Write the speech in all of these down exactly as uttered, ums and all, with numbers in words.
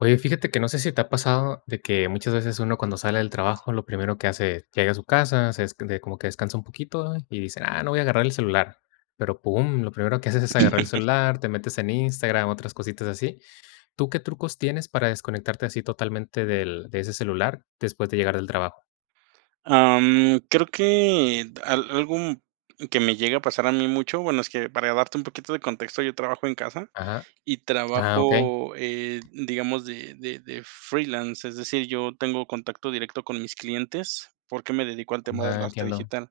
Oye, fíjate que no sé si te ha pasado de que muchas veces uno, cuando sale del trabajo, lo primero que hace es, llega a su casa, se es de como que descansa un poquito y dicen: "Ah, no, voy a agarrar el celular", pero, pum, lo primero que haces es agarrar el celular, te metes en Instagram, otras cositas así. ¿Tú qué trucos tienes para desconectarte así totalmente del de ese celular después de llegar del trabajo? Am, creo que al algo que me llegue a pasar a mí mucho bueno, es que para darte un poquito de contexto, yo trabajo en casa, Ajá, y ah, okey. trabajo, eh, digamos, de de de freelance. Es decir, yo tengo contacto directo con mis clientes, porque me dedico al tema del Ah, arte entiendo. digital.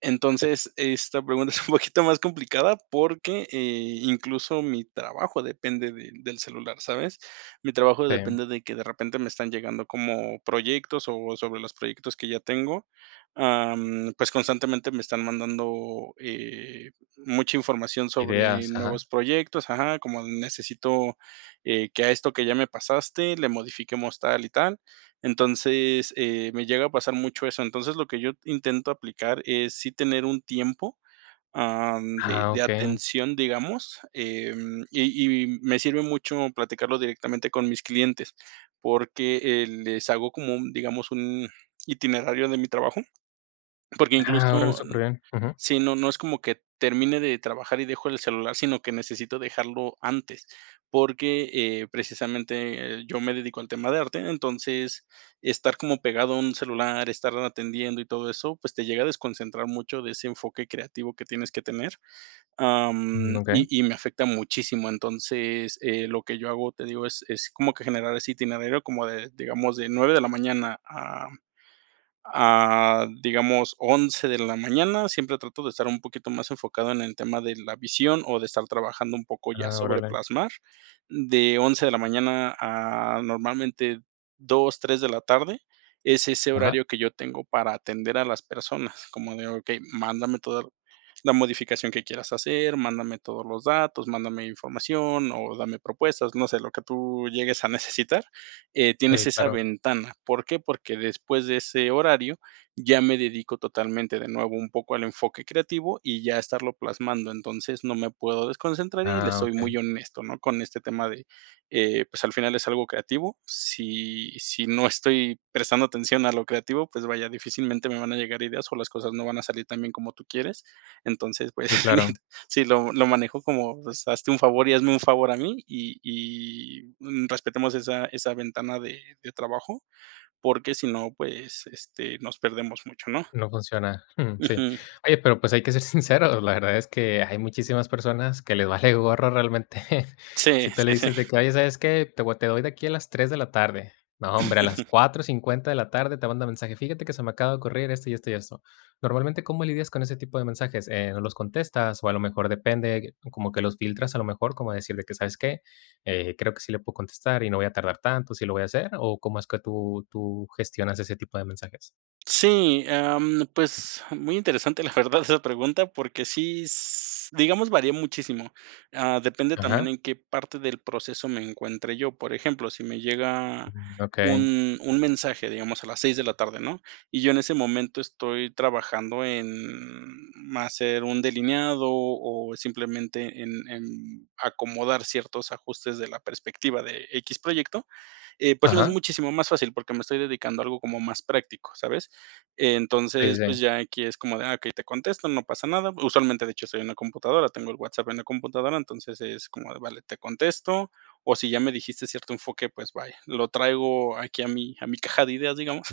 Entonces, esta pregunta es un poquito más complicada porque, eh, incluso mi trabajo depende de del celular, ¿sabes? Mi trabajo Sí. depende de que de repente me están llegando como proyectos, o sobre los proyectos que ya tengo. Am, pues, constantemente me están mandando, eh, mucha información sobre Ideas, ajá. nuevos proyectos, ajá, como: “Necesito, eh, que a esto que ya me pasaste le modifiquemos tal y tal”. Entonces, eh, me llega a pasar mucho eso. Entonces, lo que yo intento aplicar es sí tener un tiempo, am, de Ah, de okey. atención, digamos, em, y y me sirve mucho platicarlo directamente con mis clientes, porque, eh, les hago como, un digamos, un itinerario de mi trabajo, porque Ah, órale, incluso, súper bien, ujú. sí, no no es como que termine de trabajar y dejo el celular, sino que necesito dejarlo antes, porque, eh, precisamente, eh, yo me dedico al tema de arte. Entonces, estar como pegado a un celular, estar atendiendo y todo eso, pues te llega a desconcentrar mucho de ese enfoque creativo que tienes que tener, Mm. am, y Okey. y me afecta muchísimo. Entonces, eh, lo que yo hago, te digo, es es como que generar ese itinerario como de, digamos, de nueve de la mañana, a a digamos, once de la mañana, siempre trato de estar un poquito más enfocado en el tema de la visión, o de estar trabajando un poco ya Ah, sobre órale. plasmar. De once de la mañana, a normalmente dos, tres de la tarde, es ese Ajá. horario que yo tengo para atender a las personas, como de: “Okey, mándame toda la modificación que quieras hacer, mándame todos los datos, mándame información o dame propuestas, no sé, lo que tú llegues a necesitar”. Eh, tienes Sí, esa claro. ventana. ¿Por qué? Porque después de ese horario ya me dedico totalmente de nuevo un poco al enfoque creativo, y ya a estarlo plasmando. Entonces, no me puedo desconcentrar, y le Ah, soy okey. muy honesto, ¿no?, con este tema de, eh, pues, al final es algo creativo. Si si no estoy prestando atención a lo creativo, pues, vaya, difícilmente me van a llegar ideas, o las cosas no van a salir tan bien como tú quieres. Entonces, pues, Sí, claro. sí, lo lo manejo como: “Pues, hazte un favor, y hazme un favor a mí, y y, mm, respetemos esa esa ventana de de trabajo”, porque si no, pues, este, nos perdemos mucho, ¿no? No funciona, mm, sí. Ujú Oye, pero pues hay que ser sincero. La verdad es que hay muchísimas personas que le vale gorro realmente. Sí, Si tú le sí, sí. dices de que: “Oye, ¿sabes qué? Te voy a te doy de aquí a las tres de la tarde”, no, hombre, a las cuatro cincuenta de la tarde te manda mensaje: “Fíjate que se me acaba de ocurrir esto, y esto, y esto”. Normalmente, ¿cómo lidias con ese tipo de mensajes? Eh, ¿no los contestas? O a lo mejor depende, eh, como que los filtras a lo mejor, como decir de que: “¿Sabes qué? Eh, creo que sí le puedo contestar y no voy a tardar tanto, sí lo voy a hacer”, o ¿cómo es que tú tú gestionas ese tipo de mensajes? Sí, am, pues muy interesante, la verdad, esa pregunta, porque sí, s digamos, varía muchísimo. Ah, depende también Ajá. en qué parte del proceso me encuentre yo. Por ejemplo, si me llega Okey. un un mensaje, digamos, a las seis de la tarde, ¿no?, y yo en ese momento estoy trabajando en, ma hacer un delineado o simplemente en en acomodar ciertos ajustes de la perspectiva de X proyecto, eh, pues no es Ajá. muchísimo más fácil, porque me estoy dedicando a algo como más práctico, ¿sabes? Sí, Entonces, pues sí. ya aquí es como de ah, okey, te contesto, no pasa nada. Usualmente, de hecho, estoy en la computadora, tengo el WhatsApp en la computadora, entonces es como de vale, te contesto, o si ya me dijiste cierto enfoque, pues, vaya, lo traigo aquí a mi a mi caja de ideas, digamos,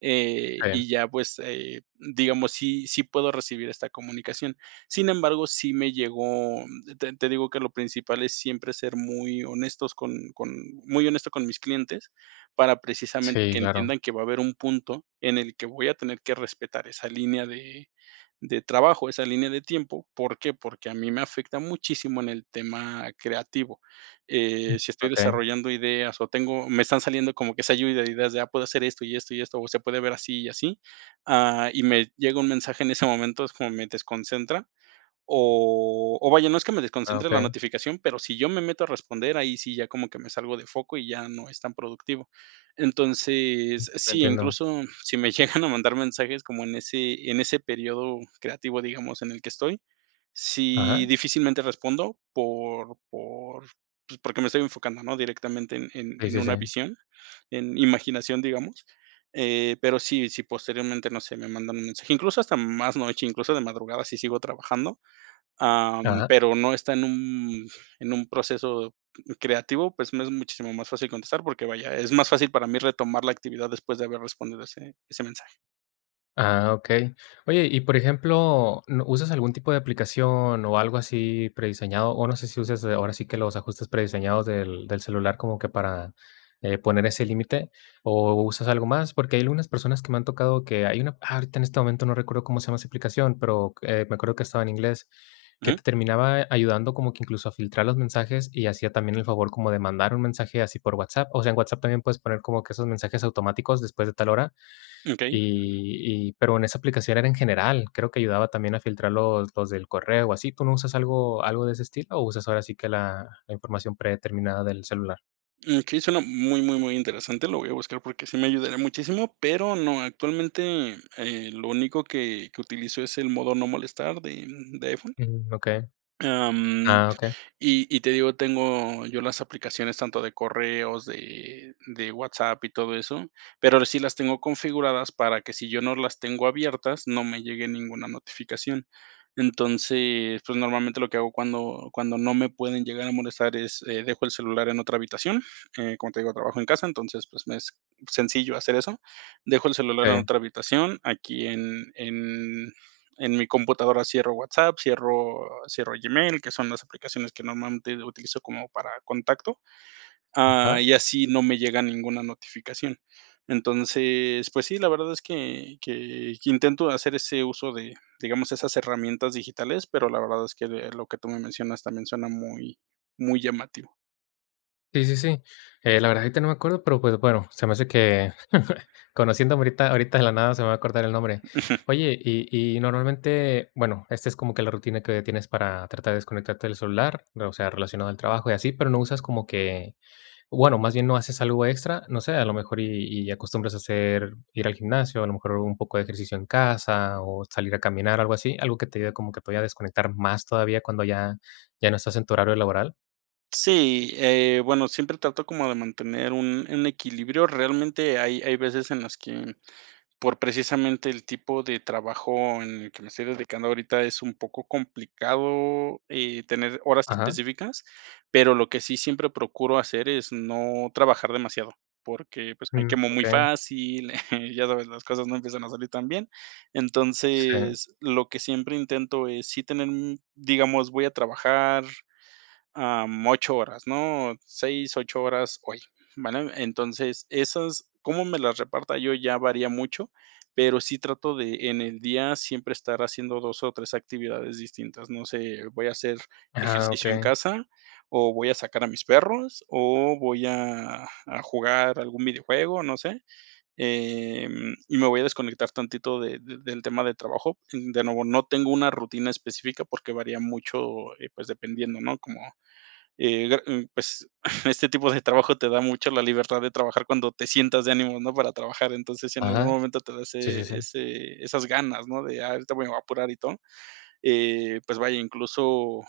eh, [unintelligible] y ya pues, eh, digamos, sí sí puedo recibir esta comunicación. Sin embargo, sí me llegó te te digo que lo principal es siempre ser muy honestos con con muy honesto con mis clientes, para precisamente Sí, que claro. entiendan que va a haber un punto en el que voy a tener que respetar esa línea de de trabajo, esa línea de tiempo. ¿Por qué? Porque a mí me afecta muchísimo en el tema creativo. Eh, si estoy Okey. desarrollando ideas o tengo me están saliendo como que esa ayuda de ideas de ah, puedo hacer esto y esto y esto, o se puede ver así y así, ah, y me llega un mensaje en ese momento, es como me desconcentra. O o vaya, no es que me Ah, desconcentre la okey. notificación, pero si yo me meto a responder, ahí sí ya como que me salgo de foco y ya no es tan productivo. Entonces, Lo sí, entiendo. incluso si me llegan a mandar mensajes como en ese en ese periodo creativo, digamos, en el que estoy, sí Ajá. difícilmente respondo por por pues, porque me estoy enfocando, ¿no? Directamente en en Sí, en sí, una sí. visión, en imaginación, digamos, eh, pero si si posteriormente, no sé, me mandan un mensaje, incluso hasta más noche, incluso de madrugada si sigo trabajando, am, Ajá. pero no está en un en un proceso c creativo, pues me es muchísimo más fácil contestar, porque vaya, es más fácil para mí retomar la actividad después de haber respondido ese ese mensaje. Ah, okey. Oye, y por ejemplo, ¿n usas algún tipo de aplicación, o algo así prediseñado? O no sé si uses, ahora sí que, los ajustes prediseñados del del celular como que para, eh, poner ese límite, ¿o usas algo más? Porque hay algunas personas que me han tocado que hay una ¡Ah! Ahorita en este momento no recuerdo cómo se llama esa aplicación, pero qu me acuerdo que estaba en inglés, que te Ujú. terminaba ayudando como que incluso a filtrar los mensajes, y hacía también el favor como de mandar un mensaje así por WhatsApp. O sea, en WhatsApp también puedes poner como que esos mensajes automáticos después de tal hora. Mm, okey. Y y pero en esa aplicación era en general. Creo que ayudaba también a filtrar los los del correo o así. ¿Tú no usas algo algo de ese estilo, o usas ahora sí que la la información predeterminada del celular? Mm, okey, suena muy, muy, muy interesante, lo voy a buscar porque sí me ayudaría muchísimo, pero no, actualmente, eh, lo único que que utilizo es el modo no molestar de de iPhone. Mm, okey. Am, Ah, okey. y y te digo, tengo yo las aplicaciones tanto de correos, de de WhatsApp y todo eso, pero ahora sí las tengo configuradas para que, si yo no las tengo abiertas, no me llegue ninguna notificación. Entonces, pues, normalmente lo que hago cuando cuando no me pueden llegar a molestar es, eh, dejo el celular en otra habitación, eh, como te digo, trabajo en casa, entonces, pues, me es sencillo hacer eso. Dejo el celular en Sí. otra habitación, aquí en en en mi computadora cierro WhatsApp, cierro cierro Gmail, que son las aplicaciones que normalmente utilizo como para contacto, ah, Ajá. y así no me llega ninguna notificación. Entonces, pues sí, la verdad es que que que intento hacer ese uso de, digamos, esas herramientas digitales, pero la verdad es, que, eh, lo que tú me mencionas también suena muy muy llamativo. Sí, sí, sí. Eh, la verdad, ahorita no me acuerdo, pero pero, bueno, se me hace que conociéndome ahorita, ahorita de la nada se me va a acordar el nombre. Ujú. Oye, y y normalmente, bueno, esta es como que la rutina que tienes para tratar de desconectarte del celular, ¿no?, o sea, relacionado al trabajo y así, pero, ¿no usas como que bueno, más bien, no haces algo extra, no sé, a lo mejor y y acostumbras a hacer ir al gimnasio, a lo mejor un poco de ejercicio en casa o salir a caminar, algo así? ¿Algo que te ayude, como que todavía a desconectar más todavía cuando ya ya no estás en tu horario laboral? Sí, eh, bueno, siempre trato como de mantener un un equilibrio, realmente hay hay veces en las que, por precisamente el tipo de trabajo en el que me estoy dedicando ahorita es un poco complicado, eh, tener horas Ajá. específicas, pero lo que sí siempre procuro hacer es no trabajar demasiado, porque pues me Uh, quemo muy okey. fácil, ya sabes, las cosas no empiezan a salir tan bien. Sí. Entonces, lo que siempre intento es sí tener, un digamos, voy a trabajar, ah, ocho horas, ¿no?, seis, ocho horas hoy, ¿vale? Entonces, esas, cómo me las reparta yo ya varía mucho, pero sí trato de en el día siempre estar haciendo dos o tres actividades distintas, no sé, voy a hacer Ajá, ejercicio en okey. casa, o voy a sacar a mis perros, o voy a a jugar a algún videojuego, no sé, eh, y me voy a desconectar tantito de de del tema de trabajo. De nuevo, no tengo una rutina específica porque varía mucho, eh, pues dependiendo, ¿no? Como, eh, dar uh, pues, este tipo de trabajo te da mucho la libertad de trabajar cuando te sientas de ánimo, ¿no?, para trabajar, entonces si en algún Ajá. momento te da Sí, sí, sí. ese ese esas ganas, ¿no? De: "Ay, ahorita me voy a apurar y todo", eh, pues vaya, incluso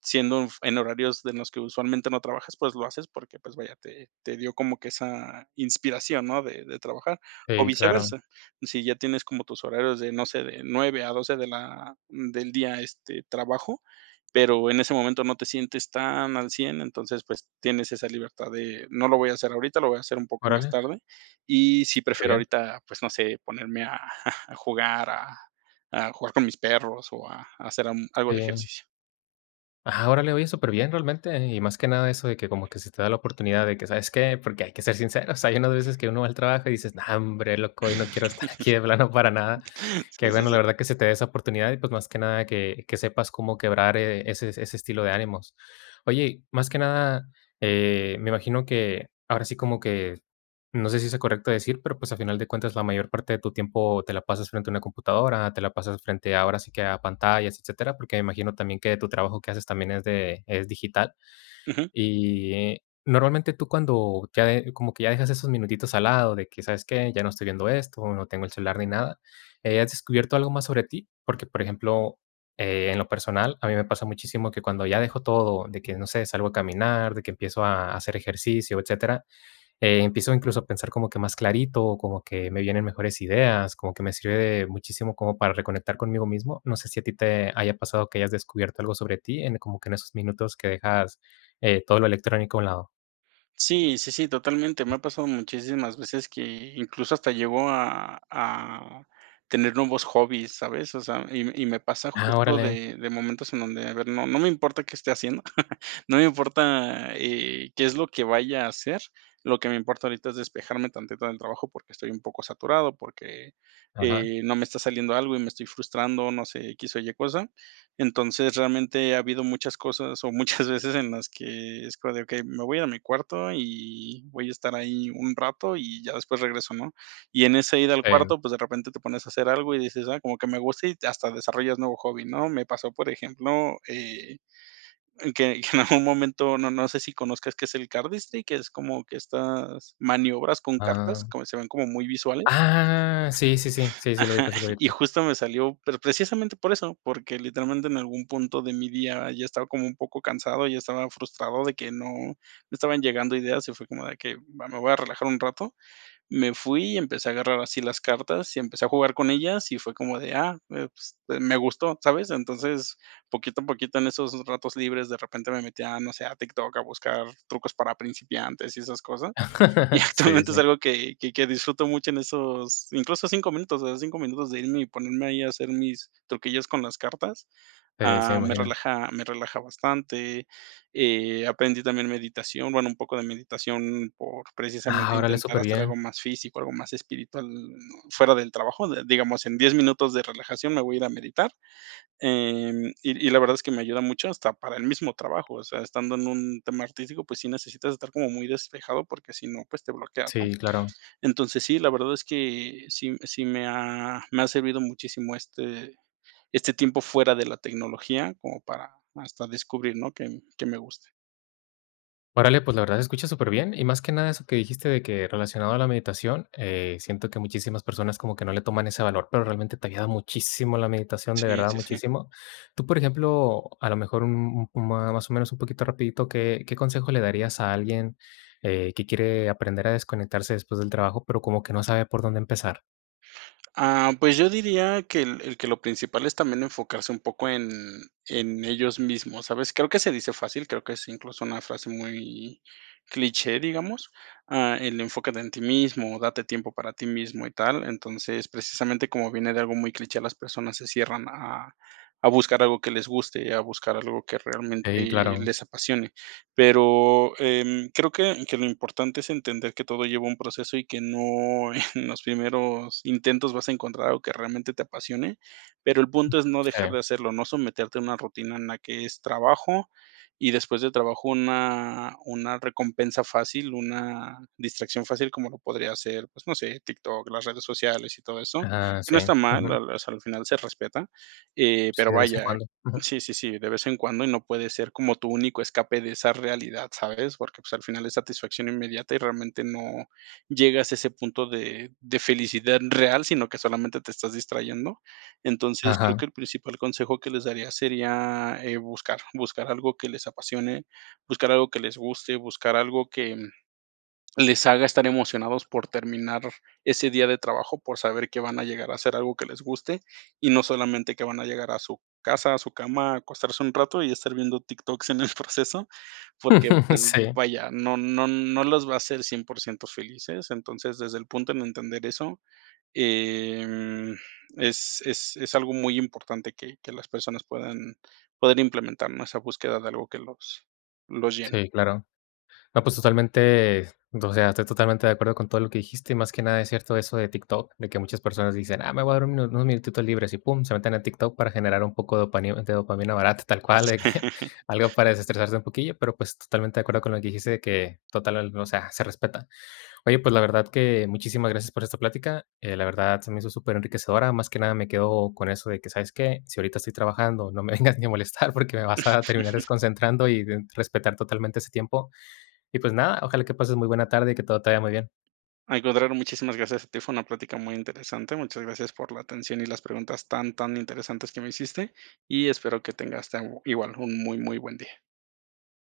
siendo en f en horarios de los que usualmente no trabajas, pues lo haces porque, pues vaya, te te dio como que esa inspiración, ¿no? De de trabajar, o Sí, claro. viceversa. Si ya tienes como tus horarios de, no sé, de nueve a doce de la del día, este, trabajo, pero en ese momento no te sientes tan al cien, entonces, pues, tienes esa libertad de: "No lo voy a hacer ahorita, lo voy a hacer un poco más Órale. tarde, y si Qué prefiero bien. ahorita, pues, no sé, ponerme a a jugar a a jugar con mis perros o a hacer, mm, algo de Sí. ejercicio". Ajá, órale. Oye, superbién realmente. Y más que nada eso de que como que se te da la oportunidad de que, ¿sabes qué? Porque hay que ser sinceros, hay unas veces que uno va al trabajo y dices: "No, hombre loco, hoy no quiero estar aquí de plano para nada". Qué Sí, sí, bueno sí. la verdad que se te de esa oportunidad, y pues más que nada que que sepas cómo quebrar, eh, ese ese estilo de ánimos. Oye, más que nada, eh, me imagino que ahora sí como que, no sé si sea correcto decir, pero, pues, a final de cuentas la mayor parte de tu tiempo te la pasas frente a una computadora, te la pasas frente ahora sí que a pantallas, etcétera. Porque me imagino también que tu trabajo que haces también es de es digital. Ujú. Y normalmente, tú cuando ya de como que ya dejas esos minutitos al lado de que, ¿sabes qué?, ya no estoy viendo esto, no tengo el celular ni nada, eh, ¿has descubierto algo más sobre ti? Porque, por ejemplo, eh, en lo personal, a mí me pasa muchísimo que cuando ya dejo todo de que no sé, salgo a caminar, de que empiezo a hacer ejercicio, etcétera, eh, empiezo incluso a pensar como que más clarito, como que me vienen mejores ideas, como que me sirve de muchísimo como para reconectar conmigo mismo. No sé si a ti te haya pasado, que hayas descubierto algo sobre ti en como que en esos minutos que dejas, eh, todo lo electrónico a un lado. Sí, sí, sí, totalmente. Me ha pasado muchísimas veces que, incluso, hasta llego a a tener nuevos hobbies, ¿sabes? O sea, y y me pasa Ah, justo órale. de de momentos en donde, a ver, no no me importa qué esté haciendo, no me importa, eh, qué es lo que vaya a hacer. Lo que me importa ahorita es despejarme tantito del trabajo porque estoy un poco saturado porque, Ajá. eh, no me está saliendo algo y me estoy frustrando, no sé, x o y cosa. Entonces, realmente ha habido muchas cosas, o muchas veces en las que es como de: "Okey, me voy a mi cuarto y voy a estar ahí un rato y ya después regreso", ¿no? Y en ese ir al Em. cuarto, pues, de repente te pones a hacer algo y dices: "Ay, como que me gusta", y hasta desarrollas nuevo hobby, ¿no? Me pasó, por ejemplo, eh, que que en algún momento, no no sé si conozcas qué es el cardistry, que es como que estas maniobras con cartas, Ah. como que se ven como muy visuales. Ah, sí, sí, sí, sí. Sí lo Ajá. ubico, sí lo Y ubico. justo me salió, pero precisamente por eso, porque literalmente en algún punto de mi día ya estaba como un poco cansado, ya estaba frustrado de que no no estaban llegando ideas y fue como de que: "Va, me voy a relajar un rato". Me fui y empecé a agarrar así las cartas y empecé a jugar con ellas, y fue como de: "Ah, eh, pues de me gustó", ¿sabes? Entonces, poquito a poquito en esos ratos libres de repente me metía a, no sé, a TikTok a buscar trucos para principiantes y esas cosas. Y Sí, actualmente es sí. algo que que que disfruto mucho en esos incluso cinco minutos, o sea, cinco minutos de irme y ponerme ahí a hacer mis truquillos con las cartas, Eh, sí, me ah, me imagino. relaja me relaja bastante. Eh, aprendí también meditación, bueno, un poco de meditación por, Ah, precisamente, órale, intentar hacer algo superbién. más físico, algo más espiritual, no fuera del trabajo, digamos, en diez minutos de relajación me voy a ir a meditar. Em, y y la verdad es que me ayuda mucho hasta para el mismo trabajo, o sea, estando en un tema artístico, pues sí necesitas estar como muy despejado, porque si no, pues te bloqueas, ¿no? Sí, claro. Entonces, sí, la verdad es que sí sí me ha me ha servido muchísimo este este tiempo fuera de la tecnología, como para hasta descubrir, ¿no?, que que me guste. Órale, pues la verdad se escucha superbién, y más que nada eso que dijiste de que relacionado a la meditación, eh, siento que muchísimas personas como que no le toman ese valor, pero realmente te ayuda muchísimo la meditación, de Sí, verdad sí, sí. muchísimo. Tú, por ejemplo, a lo mejor, m m más o menos un poquito rapidito, ¿qué qué consejo le darías a alguien, eh, que quiere aprender a desconectarse después del trabajo, pero como que no sabe por dónde empezar? Ah, pues yo diría que el el que lo principal es también enfocarse un poco en en ellos mismos, ¿sabes? Creo que se dice fácil, creo que es incluso una frase muy cliché, digamos, ah, el enfoque de en ti mismo, date tiempo para ti mismo y tal. Entonces, precisamente, como viene de algo muy cliché, las personas se cierran a a a buscar algo que les guste, a buscar algo que realmente Sí, claro. les apasione. Pero, em, creo que que lo importante es entender que todo lleva un proceso y que no en los primeros intentos vas a encontrar algo que realmente te apasione, pero el punto es no dejar Sí. de hacerlo, no someterte a una rutina en la que es trabajo, y después de trabajo una una recompensa fácil, una distracción fácil como lo podría ser, pues, no sé, TikTok, las redes sociales y todo eso, Ajá, que no sí, está mal, ujú. la la o sea, al final se respeta, eh, Sí, pero de vez en vaya cuando. Ujú. sí, sí, sí, de vez en cuando y no puede ser como tu único escape de esa realidad, ¿sabes? Porque, pues, al final es satisfacción inmediata y realmente no llegas a ese punto de de felicidad real, sino que solamente te estás distrayendo. Entonces, creo Ajá. que el principal consejo que les daría sería, eh, buscar. Buscar algo que les apasione, buscar algo que les guste, buscar algo que, mm, les haga estar emocionados por terminar ese día de trabajo, por saber que van a llegar a hacer algo que les guste, y no solamente que van a llegar a su casa, a su cama, a acostarse un rato y estar viendo TikToks en el proceso. Porque, pues, sí. vaya, no no no los va a hacer cien por ciento felices. Entonces, desde el punto en entender eso, em, es es es algo muy importante que que las personas puedan poder implementar, más esa búsqueda de algo que los los llene. Sí, claro. No, pues, totalmente, o sea, estoy totalmente de acuerdo con todo lo que dijiste. Y más que nada es cierto eso de TikTok, de que muchas personas dicen: "Ah, me voy a dar un unos minutitos libres", y pum, se meten en TikTok para generar un poco de dopani de dopamina barata tal cual, de que algo para destresarse un poquillo. Pero, pues, totalmente de acuerdo con lo que dijiste de que total el o sea, se respeta. Oye, pues la verdad que muchísimas gracias por esta plática. Eh, la verdad se me hizo superenriquecedora. Más que nada me quedo con eso de que, ¿sabes qué? Si ahorita estoy trabajando, no me vengas ni a molestar porque me vas a terminar desconcentrando y d respetar totalmente ese tiempo. Y pues nada, ojalá que pases muy buena tarde y que todo te vaya muy bien. Al contrario, muchísimas gracias a ti. Fue una plática muy interesante. Muchas gracias por la atención y las preguntas tan, tan interesantes que me hiciste, y espero que tengas tan igual un muy, muy buen día.